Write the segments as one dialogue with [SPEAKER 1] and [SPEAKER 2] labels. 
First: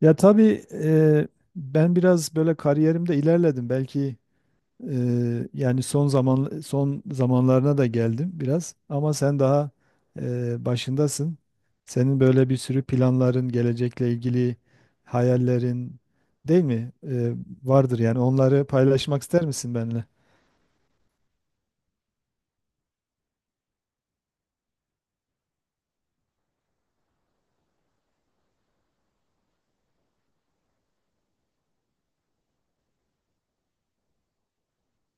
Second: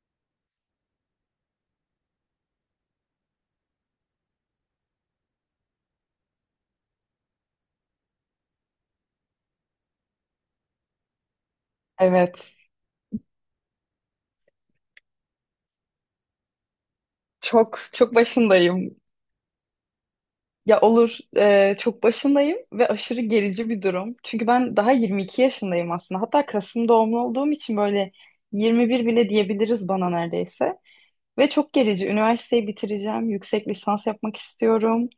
[SPEAKER 1] Ya tabii ben biraz böyle kariyerimde ilerledim. Belki yani son zamanlarına da geldim biraz. Ama sen daha başındasın. Senin böyle
[SPEAKER 2] Evet.
[SPEAKER 1] bir sürü planların, gelecekle ilgili hayallerin değil mi?
[SPEAKER 2] Çok
[SPEAKER 1] Vardır
[SPEAKER 2] çok
[SPEAKER 1] yani. Onları
[SPEAKER 2] başındayım.
[SPEAKER 1] paylaşmak ister misin benimle?
[SPEAKER 2] Ya olur, çok başındayım ve aşırı gerici bir durum. Çünkü ben daha 22 yaşındayım aslında. Hatta Kasım doğumlu olduğum için böyle 21 bile diyebiliriz bana neredeyse. Ve çok gerici. Üniversiteyi bitireceğim. Yüksek lisans yapmak istiyorum.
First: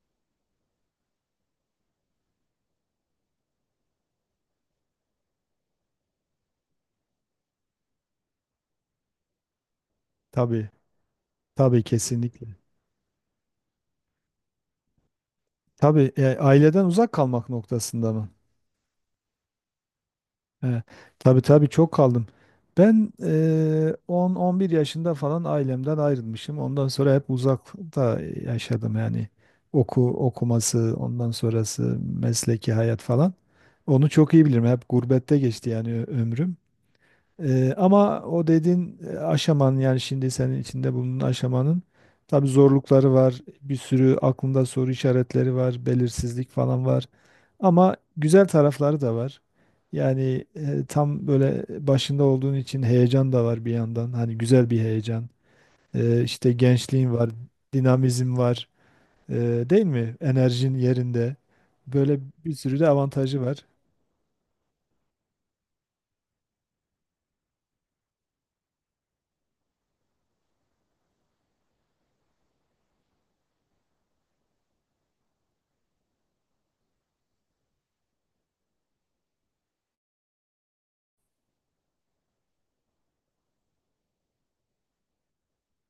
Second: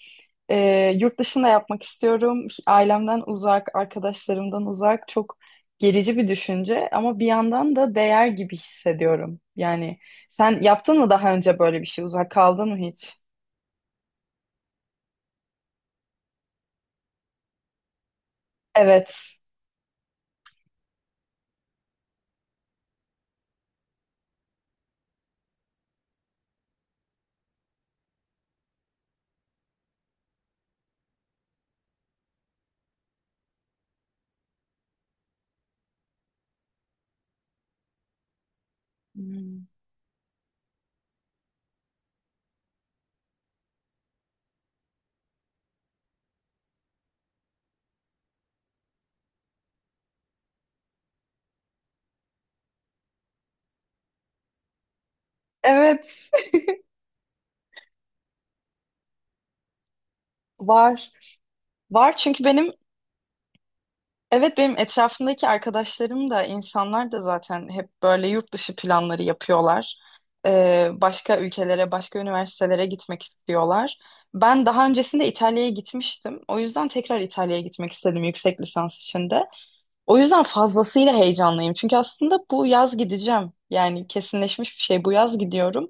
[SPEAKER 2] Yurt dışında yapmak istiyorum. Ailemden uzak, arkadaşlarımdan uzak. Çok gerici bir düşünce ama bir yandan da değer gibi hissediyorum. Yani sen
[SPEAKER 1] Tabii,
[SPEAKER 2] yaptın mı daha önce böyle
[SPEAKER 1] tabii
[SPEAKER 2] bir şey? Uzak
[SPEAKER 1] kesinlikle.
[SPEAKER 2] kaldın mı hiç?
[SPEAKER 1] Tabii aileden uzak kalmak noktasında mı?
[SPEAKER 2] Evet.
[SPEAKER 1] He, tabii tabii çok kaldım. Ben 10-11 yaşında falan ailemden ayrılmışım. Ondan sonra hep uzakta yaşadım yani. Okuması, ondan sonrası mesleki hayat falan. Onu çok iyi bilirim. Hep gurbette geçti yani ömrüm. Ama o dediğin
[SPEAKER 2] Hmm.
[SPEAKER 1] aşamanın yani şimdi senin içinde bulunan aşamanın tabii zorlukları var. Bir sürü aklında soru işaretleri var. Belirsizlik falan var. Ama güzel tarafları da var. Yani tam böyle başında olduğun için heyecan da var bir yandan. Hani güzel bir heyecan.
[SPEAKER 2] Evet,
[SPEAKER 1] İşte gençliğin var, dinamizm var. E, değil mi? Enerjin
[SPEAKER 2] var.
[SPEAKER 1] yerinde.
[SPEAKER 2] Var
[SPEAKER 1] Böyle
[SPEAKER 2] çünkü
[SPEAKER 1] bir
[SPEAKER 2] benim.
[SPEAKER 1] sürü de avantajı var.
[SPEAKER 2] Evet, benim etrafımdaki arkadaşlarım da insanlar da zaten hep böyle yurt dışı planları yapıyorlar. Başka ülkelere, başka üniversitelere gitmek istiyorlar. Ben daha öncesinde İtalya'ya gitmiştim. O yüzden tekrar İtalya'ya gitmek istedim yüksek lisans için de. O yüzden fazlasıyla heyecanlıyım. Çünkü aslında bu yaz gideceğim. Yani kesinleşmiş bir şey. Bu yaz gidiyorum.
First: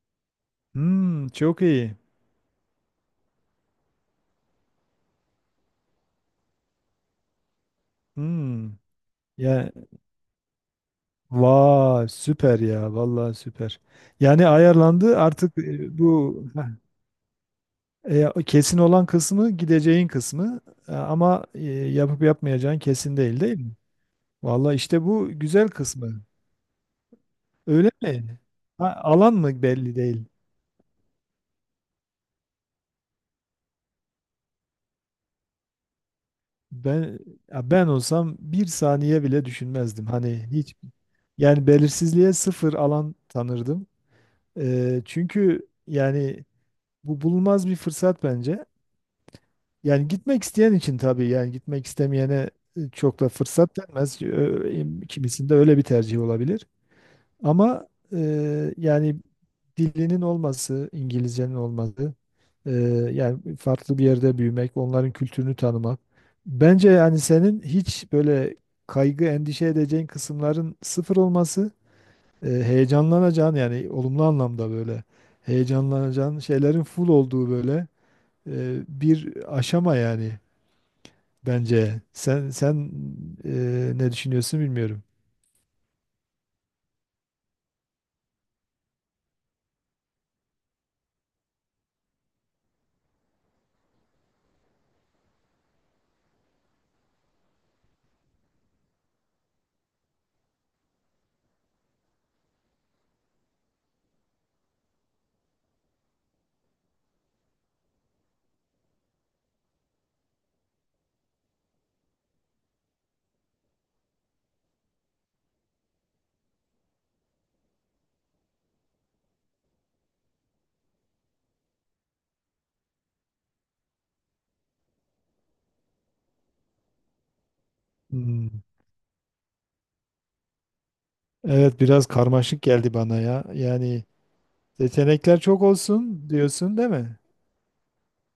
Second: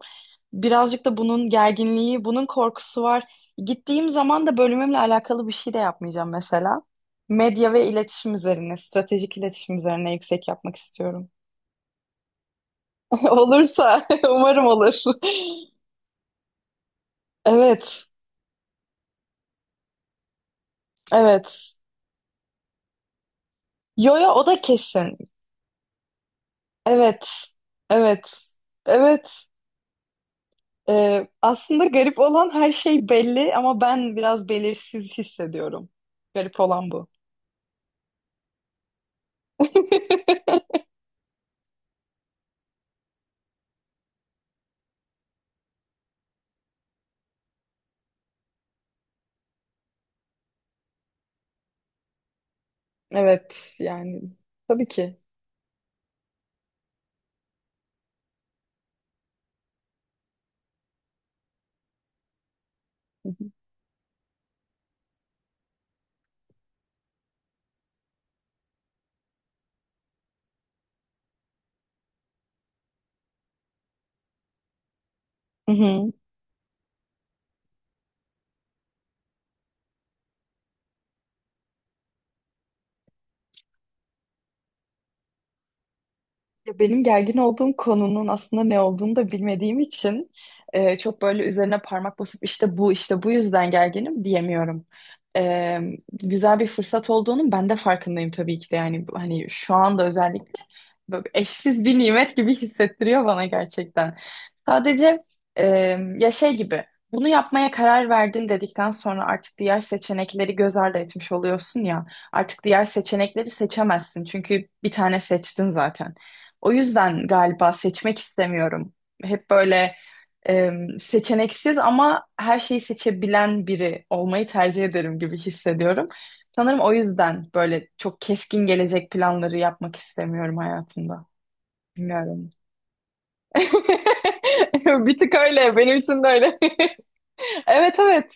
[SPEAKER 2] Birazcık da
[SPEAKER 1] Hmm,
[SPEAKER 2] bunun
[SPEAKER 1] çok iyi.
[SPEAKER 2] gerginliği, bunun korkusu var. Gittiğim zaman da bölümümle alakalı bir şey de yapmayacağım mesela. Medya ve iletişim
[SPEAKER 1] Hmm.
[SPEAKER 2] üzerine, stratejik
[SPEAKER 1] Ya
[SPEAKER 2] iletişim üzerine yüksek yapmak istiyorum.
[SPEAKER 1] vay süper ya vallahi süper.
[SPEAKER 2] Olursa,
[SPEAKER 1] Yani
[SPEAKER 2] umarım olur.
[SPEAKER 1] ayarlandı artık bu
[SPEAKER 2] Evet,
[SPEAKER 1] kesin olan kısmı, gideceğin kısmı. Ama
[SPEAKER 2] evet.
[SPEAKER 1] yapıp yapmayacağın kesin değil, değil mi?
[SPEAKER 2] Yo yo, o da
[SPEAKER 1] Vallahi işte
[SPEAKER 2] kesin.
[SPEAKER 1] bu güzel kısmı.
[SPEAKER 2] Evet,
[SPEAKER 1] Öyle
[SPEAKER 2] evet,
[SPEAKER 1] mi? Ha, alan
[SPEAKER 2] evet.
[SPEAKER 1] mı belli değil.
[SPEAKER 2] Aslında garip olan her şey belli ama ben biraz belirsiz hissediyorum. Garip olan bu.
[SPEAKER 1] Ben Ya ben olsam bir saniye bile düşünmezdim. Hani hiç, yani belirsizliğe sıfır alan tanırdım. Çünkü yani bu bulunmaz bir fırsat bence. Yani gitmek isteyen için tabii, yani gitmek istemeyene çok da
[SPEAKER 2] Evet
[SPEAKER 1] fırsat
[SPEAKER 2] yani,
[SPEAKER 1] denmez.
[SPEAKER 2] tabii ki.
[SPEAKER 1] Kimisinde öyle bir tercih olabilir. Ama yani dilinin olması, İngilizcenin olması, e,
[SPEAKER 2] Hı
[SPEAKER 1] yani
[SPEAKER 2] hı.
[SPEAKER 1] farklı bir yerde büyümek, onların kültürünü tanımak. Bence yani senin hiç böyle kaygı, endişe edeceğin kısımların sıfır olması, heyecanlanacağın yani olumlu anlamda böyle
[SPEAKER 2] Hı hı.
[SPEAKER 1] heyecanlanacağın şeylerin full olduğu böyle bir aşama yani bence. Sen ne düşünüyorsun bilmiyorum.
[SPEAKER 2] Ya, benim gergin olduğum konunun aslında ne olduğunu da bilmediğim için çok böyle üzerine parmak basıp işte bu yüzden gerginim diyemiyorum. E, Güzel bir fırsat olduğunun ben de farkındayım tabii ki de, yani hani şu anda özellikle böyle eşsiz bir nimet gibi hissettiriyor bana gerçekten. Sadece e, ya, şey gibi, bunu yapmaya karar verdin dedikten sonra artık diğer seçenekleri göz ardı etmiş oluyorsun ya, artık diğer seçenekleri seçemezsin çünkü bir tane seçtin zaten. O yüzden galiba seçmek istemiyorum. Hep böyle e, seçeneksiz ama her şeyi seçebilen biri olmayı tercih ederim gibi hissediyorum. Sanırım o yüzden böyle çok
[SPEAKER 1] Hmm.
[SPEAKER 2] keskin gelecek planları yapmak istemiyorum hayatımda.
[SPEAKER 1] Evet, biraz
[SPEAKER 2] Bilmiyorum.
[SPEAKER 1] karmaşık geldi bana ya. Yani
[SPEAKER 2] Bir tık
[SPEAKER 1] seçenekler çok
[SPEAKER 2] öyle. Benim için de
[SPEAKER 1] olsun
[SPEAKER 2] öyle.
[SPEAKER 1] diyorsun değil mi?
[SPEAKER 2] Evet, evet.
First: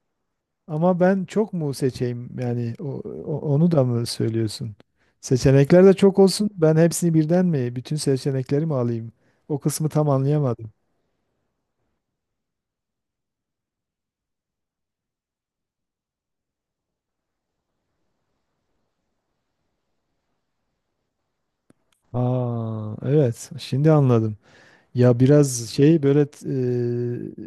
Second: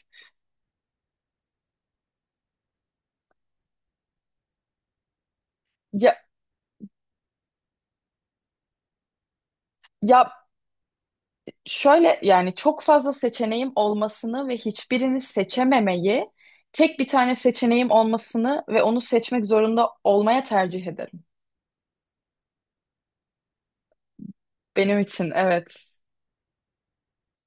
[SPEAKER 1] Ama ben çok mu seçeyim yani onu da mı söylüyorsun? Seçenekler de
[SPEAKER 2] Ya,
[SPEAKER 1] çok olsun. Ben hepsini birden mi, bütün seçenekleri mi alayım? O kısmı tam
[SPEAKER 2] ya,
[SPEAKER 1] anlayamadım.
[SPEAKER 2] şöyle, yani çok fazla seçeneğim olmasını ve hiçbirini seçememeyi, tek bir tane seçeneğim olmasını ve onu seçmek zorunda olmaya tercih ederim.
[SPEAKER 1] Aa, evet, şimdi anladım.
[SPEAKER 2] Benim
[SPEAKER 1] Ya
[SPEAKER 2] için
[SPEAKER 1] biraz
[SPEAKER 2] evet.
[SPEAKER 1] şey böyle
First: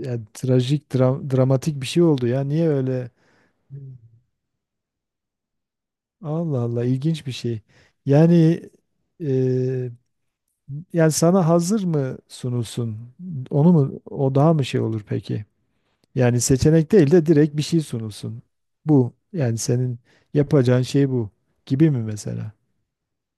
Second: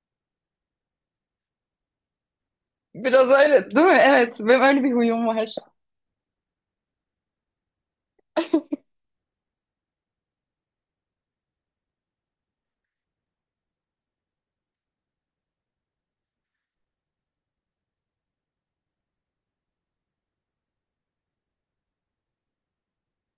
[SPEAKER 1] yani trajik, dramatik bir şey oldu ya. Niye öyle?
[SPEAKER 2] Biraz öyle değil mi?
[SPEAKER 1] Hmm.
[SPEAKER 2] Evet, benim öyle bir huyum var.
[SPEAKER 1] Allah Allah, ilginç bir şey. Yani e, Yani sana hazır mı sunulsun? Onu mu, o daha mı şey olur peki? Yani seçenek değil de direkt bir şey sunulsun. Bu yani senin yapacağın şey bu gibi mi mesela?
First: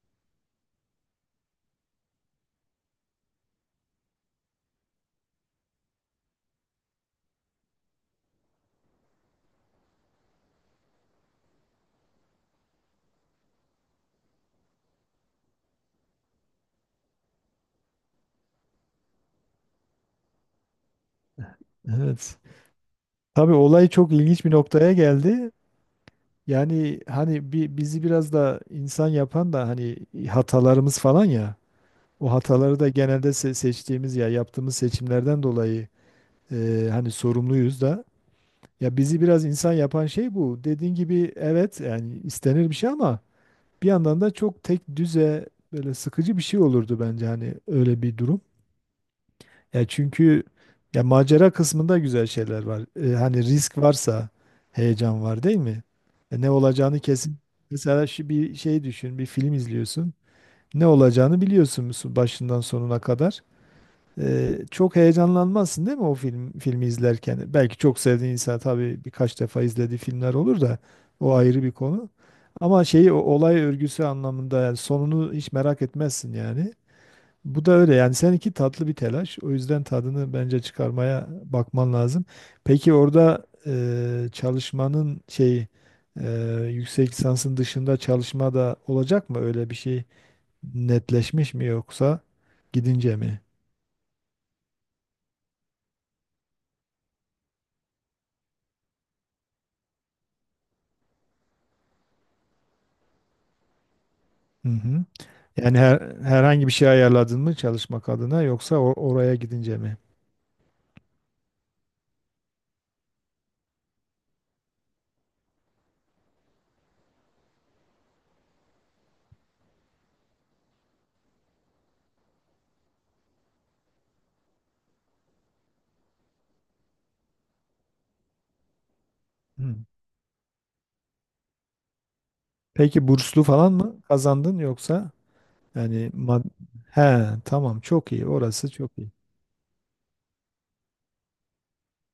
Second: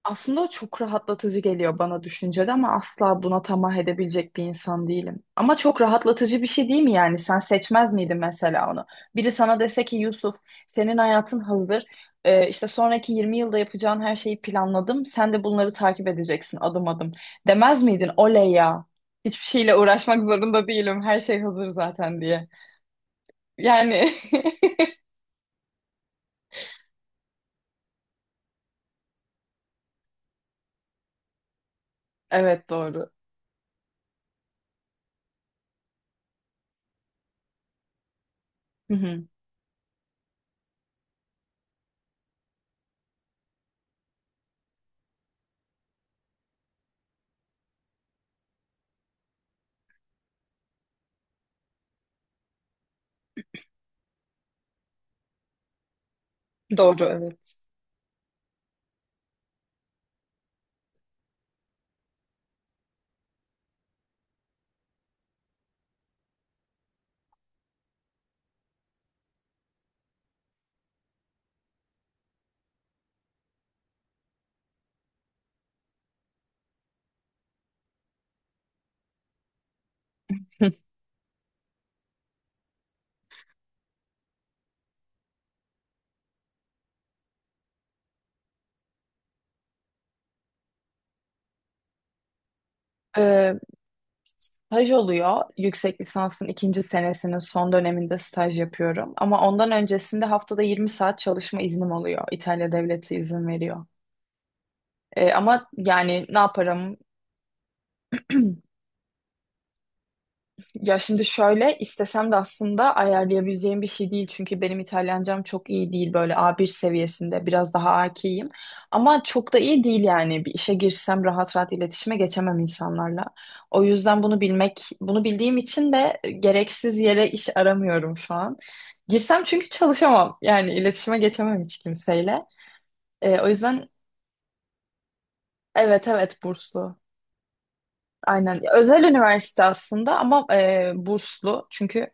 [SPEAKER 2] Aslında o çok rahatlatıcı geliyor bana düşüncede ama asla buna tamah edebilecek bir insan değilim. Ama çok rahatlatıcı bir şey değil mi yani? Sen seçmez miydin mesela onu? Biri sana dese ki Yusuf, senin hayatın hazır. İşte sonraki 20 yılda yapacağın her şeyi planladım. Sen de bunları takip edeceksin adım adım. Demez miydin? Oley ya. Hiçbir şeyle uğraşmak zorunda değilim. Her şey hazır zaten
[SPEAKER 1] Evet.
[SPEAKER 2] diye.
[SPEAKER 1] Tabii olay
[SPEAKER 2] Yani
[SPEAKER 1] çok ilginç bir noktaya geldi. Yani hani bizi biraz da insan yapan da hani hatalarımız falan ya. O
[SPEAKER 2] evet,
[SPEAKER 1] hataları da
[SPEAKER 2] doğru.
[SPEAKER 1] genelde seçtiğimiz ya yaptığımız seçimlerden dolayı hani sorumluyuz da.
[SPEAKER 2] Hı
[SPEAKER 1] Ya bizi
[SPEAKER 2] hı.
[SPEAKER 1] biraz insan yapan şey bu. Dediğin gibi evet, yani istenir bir şey ama bir yandan da çok tek düze, böyle sıkıcı bir şey olurdu bence hani öyle bir durum. Ya çünkü ya macera kısmında güzel şeyler var. Hani risk varsa heyecan var değil mi? Ne olacağını
[SPEAKER 2] Doğru,
[SPEAKER 1] kesin.
[SPEAKER 2] evet.
[SPEAKER 1] Mesela şu bir şey düşün, bir film izliyorsun. Ne olacağını biliyorsun başından sonuna kadar. Çok heyecanlanmazsın değil mi o filmi izlerken? Belki çok sevdiğin insan, tabii, birkaç defa izlediği filmler olur da o ayrı bir konu. Ama şeyi o olay örgüsü anlamında yani sonunu hiç merak etmezsin yani. Bu da öyle yani seninki tatlı bir telaş. O yüzden tadını bence çıkarmaya bakman lazım. Peki orada e, çalışmanın şey e, yüksek lisansın dışında çalışma da olacak mı? Öyle bir şey netleşmiş mi yoksa gidince mi?
[SPEAKER 2] Ee, Staj oluyor. Yüksek lisansın ikinci senesinin son döneminde staj yapıyorum. Ama ondan öncesinde haftada 20 saat çalışma iznim oluyor. İtalya devleti izin veriyor.
[SPEAKER 1] Hı hı.
[SPEAKER 2] Ama
[SPEAKER 1] Yani
[SPEAKER 2] yani ne
[SPEAKER 1] herhangi bir şey
[SPEAKER 2] yaparım?
[SPEAKER 1] ayarladın mı çalışmak adına yoksa oraya gidince mi?
[SPEAKER 2] Ya şimdi şöyle, istesem de aslında ayarlayabileceğim bir şey değil. Çünkü benim İtalyancam çok iyi değil. Böyle A1 seviyesinde biraz daha akiyim. Ama çok da iyi değil yani. Bir işe girsem rahat rahat iletişime geçemem insanlarla. O yüzden bunu bilmek, bunu bildiğim için de gereksiz yere iş aramıyorum şu an. Girsem çünkü
[SPEAKER 1] Hmm.
[SPEAKER 2] çalışamam. Yani iletişime geçemem hiç kimseyle.
[SPEAKER 1] Peki burslu
[SPEAKER 2] O
[SPEAKER 1] falan
[SPEAKER 2] yüzden,
[SPEAKER 1] mı kazandın yoksa
[SPEAKER 2] evet,
[SPEAKER 1] yani
[SPEAKER 2] evet burslu.
[SPEAKER 1] he tamam, çok iyi,
[SPEAKER 2] Aynen.
[SPEAKER 1] orası çok
[SPEAKER 2] Özel
[SPEAKER 1] iyi.
[SPEAKER 2] üniversite aslında ama burslu. Çünkü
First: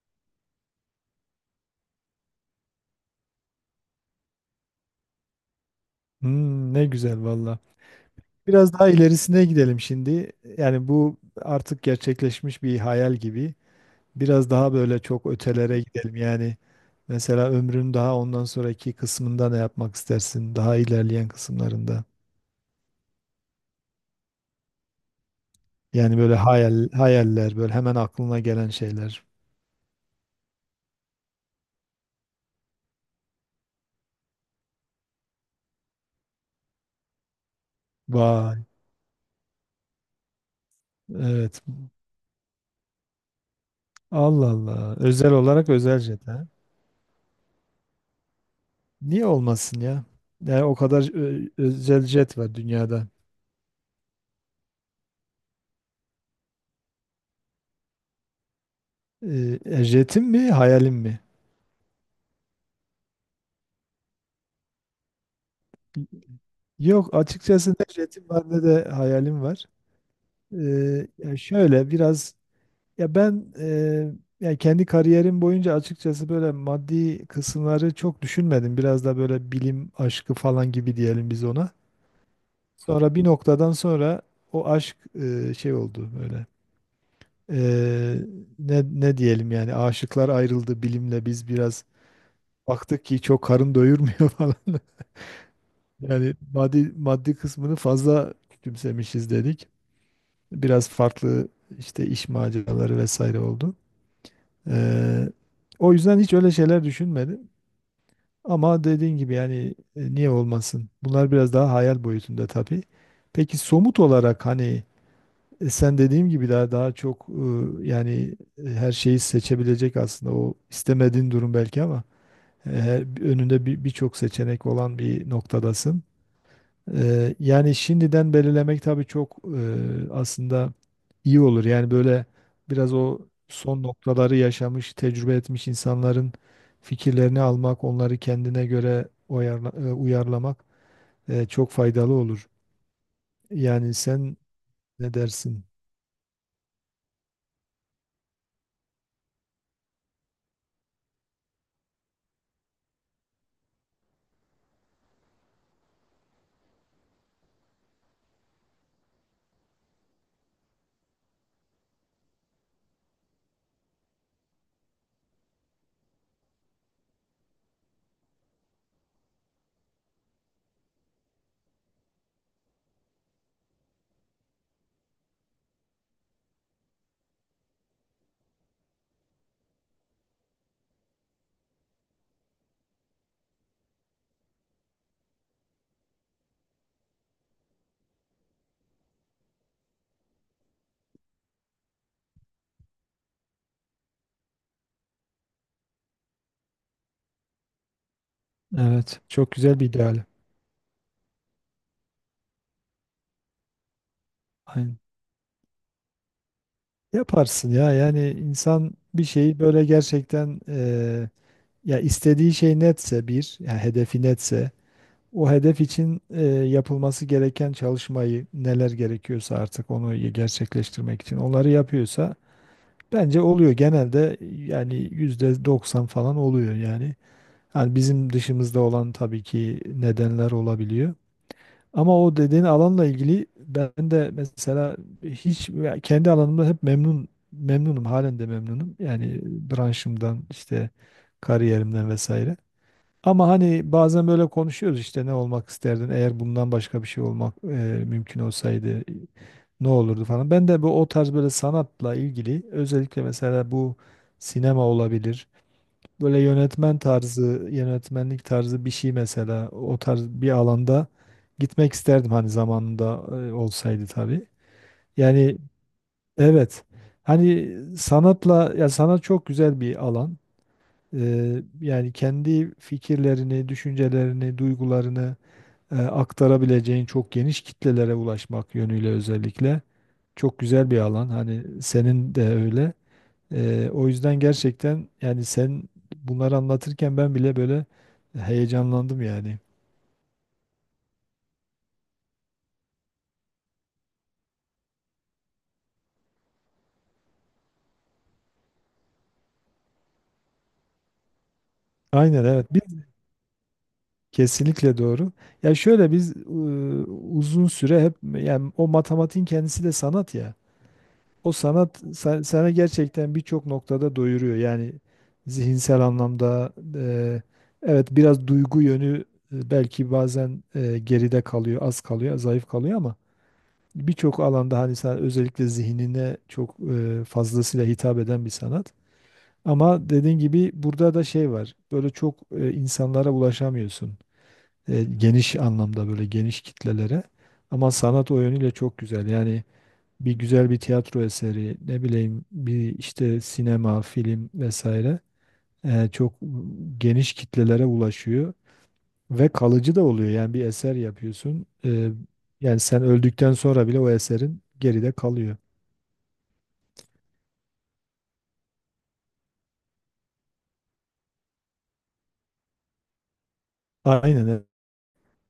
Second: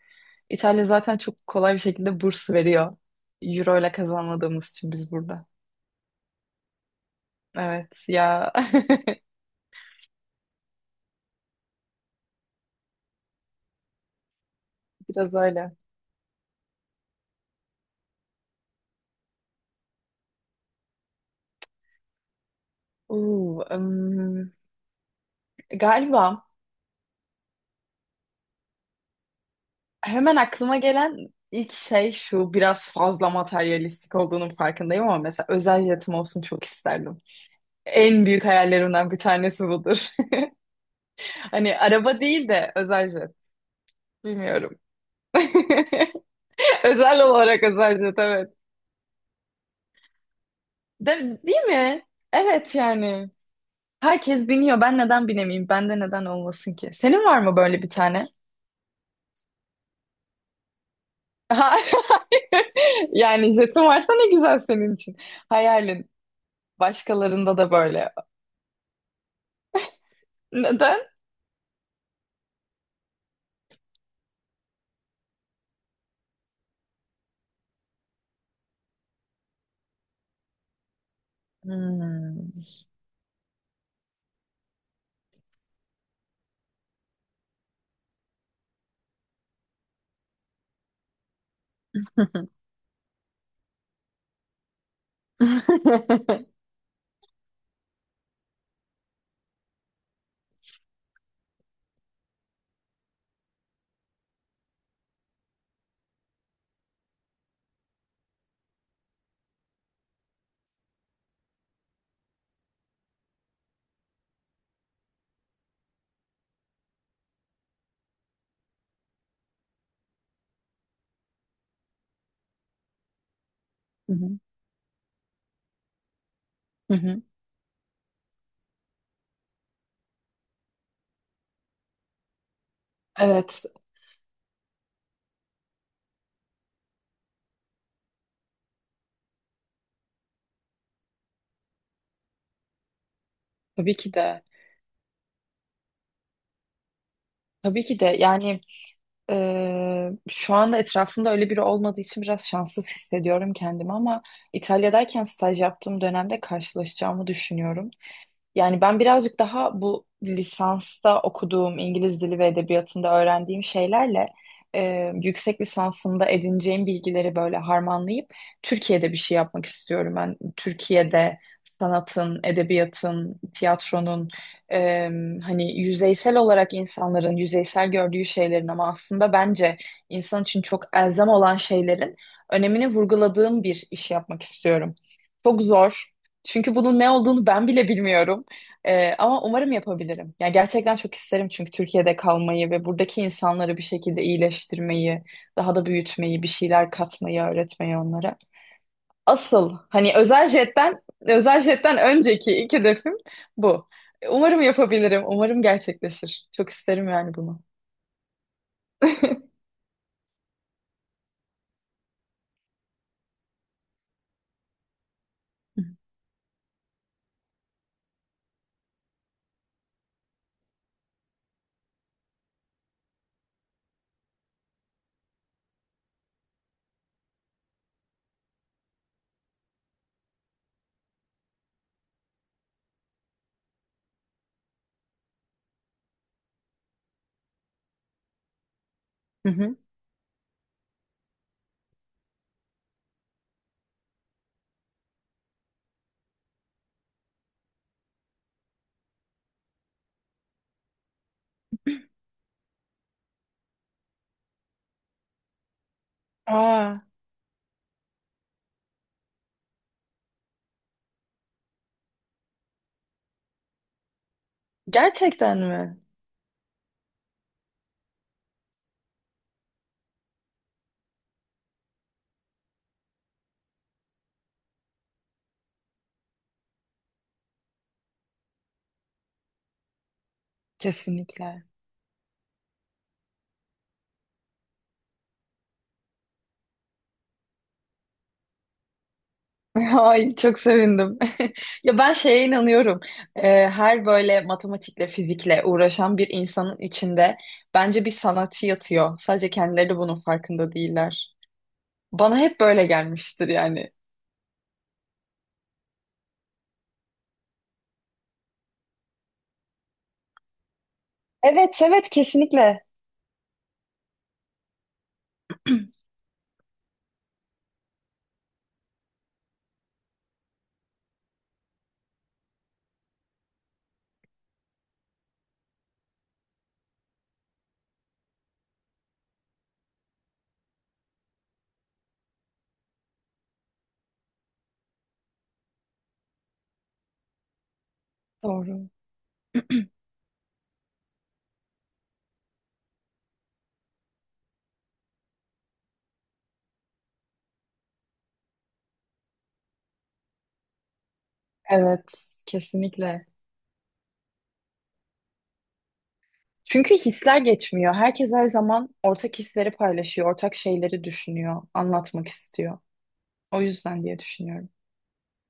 [SPEAKER 2] İtalya zaten çok kolay bir şekilde burs veriyor. Euro ile kazanmadığımız için biz burada.
[SPEAKER 1] Hmm, ne güzel valla.
[SPEAKER 2] Evet ya.
[SPEAKER 1] Biraz daha ilerisine gidelim şimdi. Yani bu artık gerçekleşmiş bir hayal gibi. Biraz daha böyle çok
[SPEAKER 2] Biraz öyle.
[SPEAKER 1] ötelere gidelim. Yani mesela ömrün daha ondan sonraki kısmında ne yapmak istersin? Daha ilerleyen kısımlarında.
[SPEAKER 2] Oo,
[SPEAKER 1] Yani böyle
[SPEAKER 2] galiba
[SPEAKER 1] hayal, hayaller, böyle hemen aklına gelen şeyler.
[SPEAKER 2] hemen aklıma gelen ilk şey şu: biraz fazla materyalistik olduğunun farkındayım ama mesela özel jetim olsun, çok isterdim. En büyük
[SPEAKER 1] Vay.
[SPEAKER 2] hayallerimden bir tanesi budur.
[SPEAKER 1] Evet.
[SPEAKER 2] Hani araba değil de özel jet.
[SPEAKER 1] Allah
[SPEAKER 2] Bilmiyorum.
[SPEAKER 1] Allah. Özel olarak özel jet ha.
[SPEAKER 2] Özel olarak özel jet, evet.
[SPEAKER 1] Niye olmasın ya? Yani o kadar
[SPEAKER 2] Değil mi?
[SPEAKER 1] özel jet var
[SPEAKER 2] Evet
[SPEAKER 1] dünyada.
[SPEAKER 2] yani. Herkes biniyor. Ben neden binemeyeyim? Bende neden olmasın ki? Senin var mı böyle bir tane?
[SPEAKER 1] Jetim mi, hayalim mi?
[SPEAKER 2] Hayır. Yani jetin varsa ne güzel senin için. Hayalin.
[SPEAKER 1] Yok,
[SPEAKER 2] Başkalarında da
[SPEAKER 1] açıkçası ne
[SPEAKER 2] böyle.
[SPEAKER 1] jetim var ne de hayalim var.
[SPEAKER 2] Neden?
[SPEAKER 1] Ya şöyle biraz, ya ben e, ya kendi kariyerim boyunca açıkçası böyle maddi kısımları çok düşünmedim. Biraz da böyle bilim aşkı falan gibi diyelim biz ona.
[SPEAKER 2] Hmm.
[SPEAKER 1] Sonra bir noktadan sonra o aşk şey oldu böyle. Eee, Ne diyelim yani, aşıklar ayrıldı bilimle, biz biraz baktık ki çok karın doyurmuyor falan. Yani
[SPEAKER 2] Hı
[SPEAKER 1] maddi kısmını fazla küçümsemişiz dedik. Biraz farklı işte iş maceraları vesaire oldu. Eee, O yüzden hiç öyle şeyler düşünmedim. Ama dediğin gibi yani niye olmasın? Bunlar biraz daha hayal boyutunda tabii. Peki somut olarak hani, sen dediğim gibi daha çok yani her şeyi seçebilecek aslında, o istemediğin durum belki ama önünde birçok
[SPEAKER 2] hı.
[SPEAKER 1] seçenek olan bir noktadasın.
[SPEAKER 2] Hı hı.
[SPEAKER 1] Yani şimdiden belirlemek tabii çok aslında iyi olur. Yani böyle biraz o
[SPEAKER 2] Evet.
[SPEAKER 1] son noktaları yaşamış, tecrübe etmiş insanların fikirlerini almak, onları kendine göre uyarlamak çok faydalı olur. Yani
[SPEAKER 2] Tabii ki
[SPEAKER 1] sen
[SPEAKER 2] de.
[SPEAKER 1] ne dersin?
[SPEAKER 2] Tabii ki de. Yani, şu anda etrafımda öyle biri olmadığı için biraz şanssız hissediyorum kendimi ama İtalya'dayken staj yaptığım dönemde karşılaşacağımı düşünüyorum. Yani ben birazcık daha bu lisansta okuduğum İngiliz dili ve edebiyatında öğrendiğim şeylerle yüksek lisansımda edineceğim bilgileri böyle harmanlayıp Türkiye'de bir şey yapmak istiyorum. Ben Türkiye'de sanatın, edebiyatın, tiyatronun, e, hani yüzeysel olarak insanların yüzeysel gördüğü şeylerin ama aslında bence insan için çok elzem olan şeylerin önemini vurguladığım bir iş yapmak istiyorum. Çok zor. Çünkü bunun ne olduğunu ben bile bilmiyorum. Ama umarım yapabilirim. Yani gerçekten çok isterim çünkü Türkiye'de kalmayı ve buradaki insanları bir şekilde iyileştirmeyi, daha da büyütmeyi, bir şeyler katmayı, öğretmeyi onlara.
[SPEAKER 1] Evet. Çok
[SPEAKER 2] Asıl
[SPEAKER 1] güzel bir
[SPEAKER 2] hani
[SPEAKER 1] ideal.
[SPEAKER 2] özel jetten önceki ilk hedefim bu. Umarım
[SPEAKER 1] Aynen.
[SPEAKER 2] yapabilirim. Umarım gerçekleşir. Çok isterim yani bunu.
[SPEAKER 1] Yaparsın ya, yani insan bir şeyi böyle gerçekten ya istediği şey netse, bir yani hedefi netse, o hedef için yapılması gereken çalışmayı, neler gerekiyorsa artık onu gerçekleştirmek için onları yapıyorsa bence oluyor genelde, yani yüzde 90 falan oluyor yani. Yani bizim dışımızda olan tabii ki nedenler olabiliyor. Ama o dediğin alanla ilgili ben de mesela hiç, ya kendi alanımda hep memnunum, halen de memnunum. Yani
[SPEAKER 2] Hı hı.
[SPEAKER 1] branşımdan işte kariyerimden vesaire. Ama hani bazen böyle konuşuyoruz işte ne olmak isterdin eğer bundan başka bir şey olmak mümkün olsaydı ne olurdu falan. Ben de bu, o tarz böyle sanatla ilgili, özellikle mesela bu sinema olabilir. Böyle yönetmen
[SPEAKER 2] Aa,
[SPEAKER 1] tarzı, yönetmenlik tarzı bir şey mesela o tarz bir alanda gitmek isterdim hani zamanında olsaydı tabii.
[SPEAKER 2] gerçekten
[SPEAKER 1] Yani
[SPEAKER 2] mi?
[SPEAKER 1] evet. Hani sanatla, ya sanat çok güzel bir alan. Yani kendi fikirlerini, düşüncelerini, duygularını aktarabileceğin, çok geniş kitlelere ulaşmak yönüyle özellikle çok güzel bir alan.
[SPEAKER 2] Kesinlikle.
[SPEAKER 1] Hani senin de öyle. O yüzden gerçekten yani sen bunları anlatırken ben bile böyle heyecanlandım yani.
[SPEAKER 2] Ay, çok sevindim. Ya ben şeye inanıyorum. Ee, Her böyle matematikle, fizikle uğraşan bir insanın içinde bence bir sanatçı yatıyor. Sadece kendileri bunun farkında değiller. Bana
[SPEAKER 1] Aynen
[SPEAKER 2] hep
[SPEAKER 1] evet.
[SPEAKER 2] böyle gelmiştir yani.
[SPEAKER 1] Kesinlikle doğru. Ya şöyle uzun süre hep yani o matematiğin kendisi de sanat ya. O
[SPEAKER 2] Evet,
[SPEAKER 1] sanat
[SPEAKER 2] evet
[SPEAKER 1] sana
[SPEAKER 2] kesinlikle.
[SPEAKER 1] gerçekten birçok noktada doyuruyor. Yani zihinsel anlamda, evet biraz duygu yönü belki bazen geride kalıyor, az kalıyor, zayıf kalıyor, ama birçok alanda hani sen özellikle zihnine çok fazlasıyla hitap eden bir sanat. Ama dediğin gibi burada da şey var. Böyle çok insanlara ulaşamıyorsun. Geniş anlamda böyle geniş kitlelere. Ama sanat o yönüyle
[SPEAKER 2] Doğru.
[SPEAKER 1] çok güzel. Yani bir güzel bir tiyatro eseri, ne bileyim bir işte sinema, film vesaire çok geniş kitlelere ulaşıyor ve kalıcı da oluyor. Yani bir eser yapıyorsun.
[SPEAKER 2] Evet,
[SPEAKER 1] Yani sen
[SPEAKER 2] kesinlikle.
[SPEAKER 1] öldükten sonra bile o eserin geride kalıyor.
[SPEAKER 2] Çünkü hisler geçmiyor. Herkes her zaman ortak hisleri paylaşıyor, ortak şeyleri düşünüyor, anlatmak istiyor. O yüzden diye
[SPEAKER 1] Aynen, evet.
[SPEAKER 2] düşünüyorum.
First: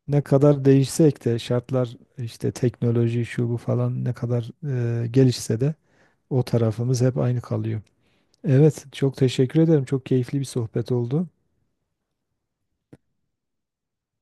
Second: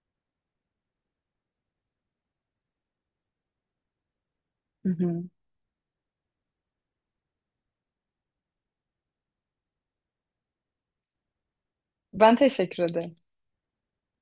[SPEAKER 1] Ne kadar değişsek de şartlar, işte teknoloji şu bu falan ne kadar
[SPEAKER 2] Hı hı.
[SPEAKER 1] gelişse de o tarafımız hep aynı kalıyor. Evet, çok teşekkür ederim. Çok keyifli bir sohbet oldu.
[SPEAKER 2] Ben teşekkür ederim.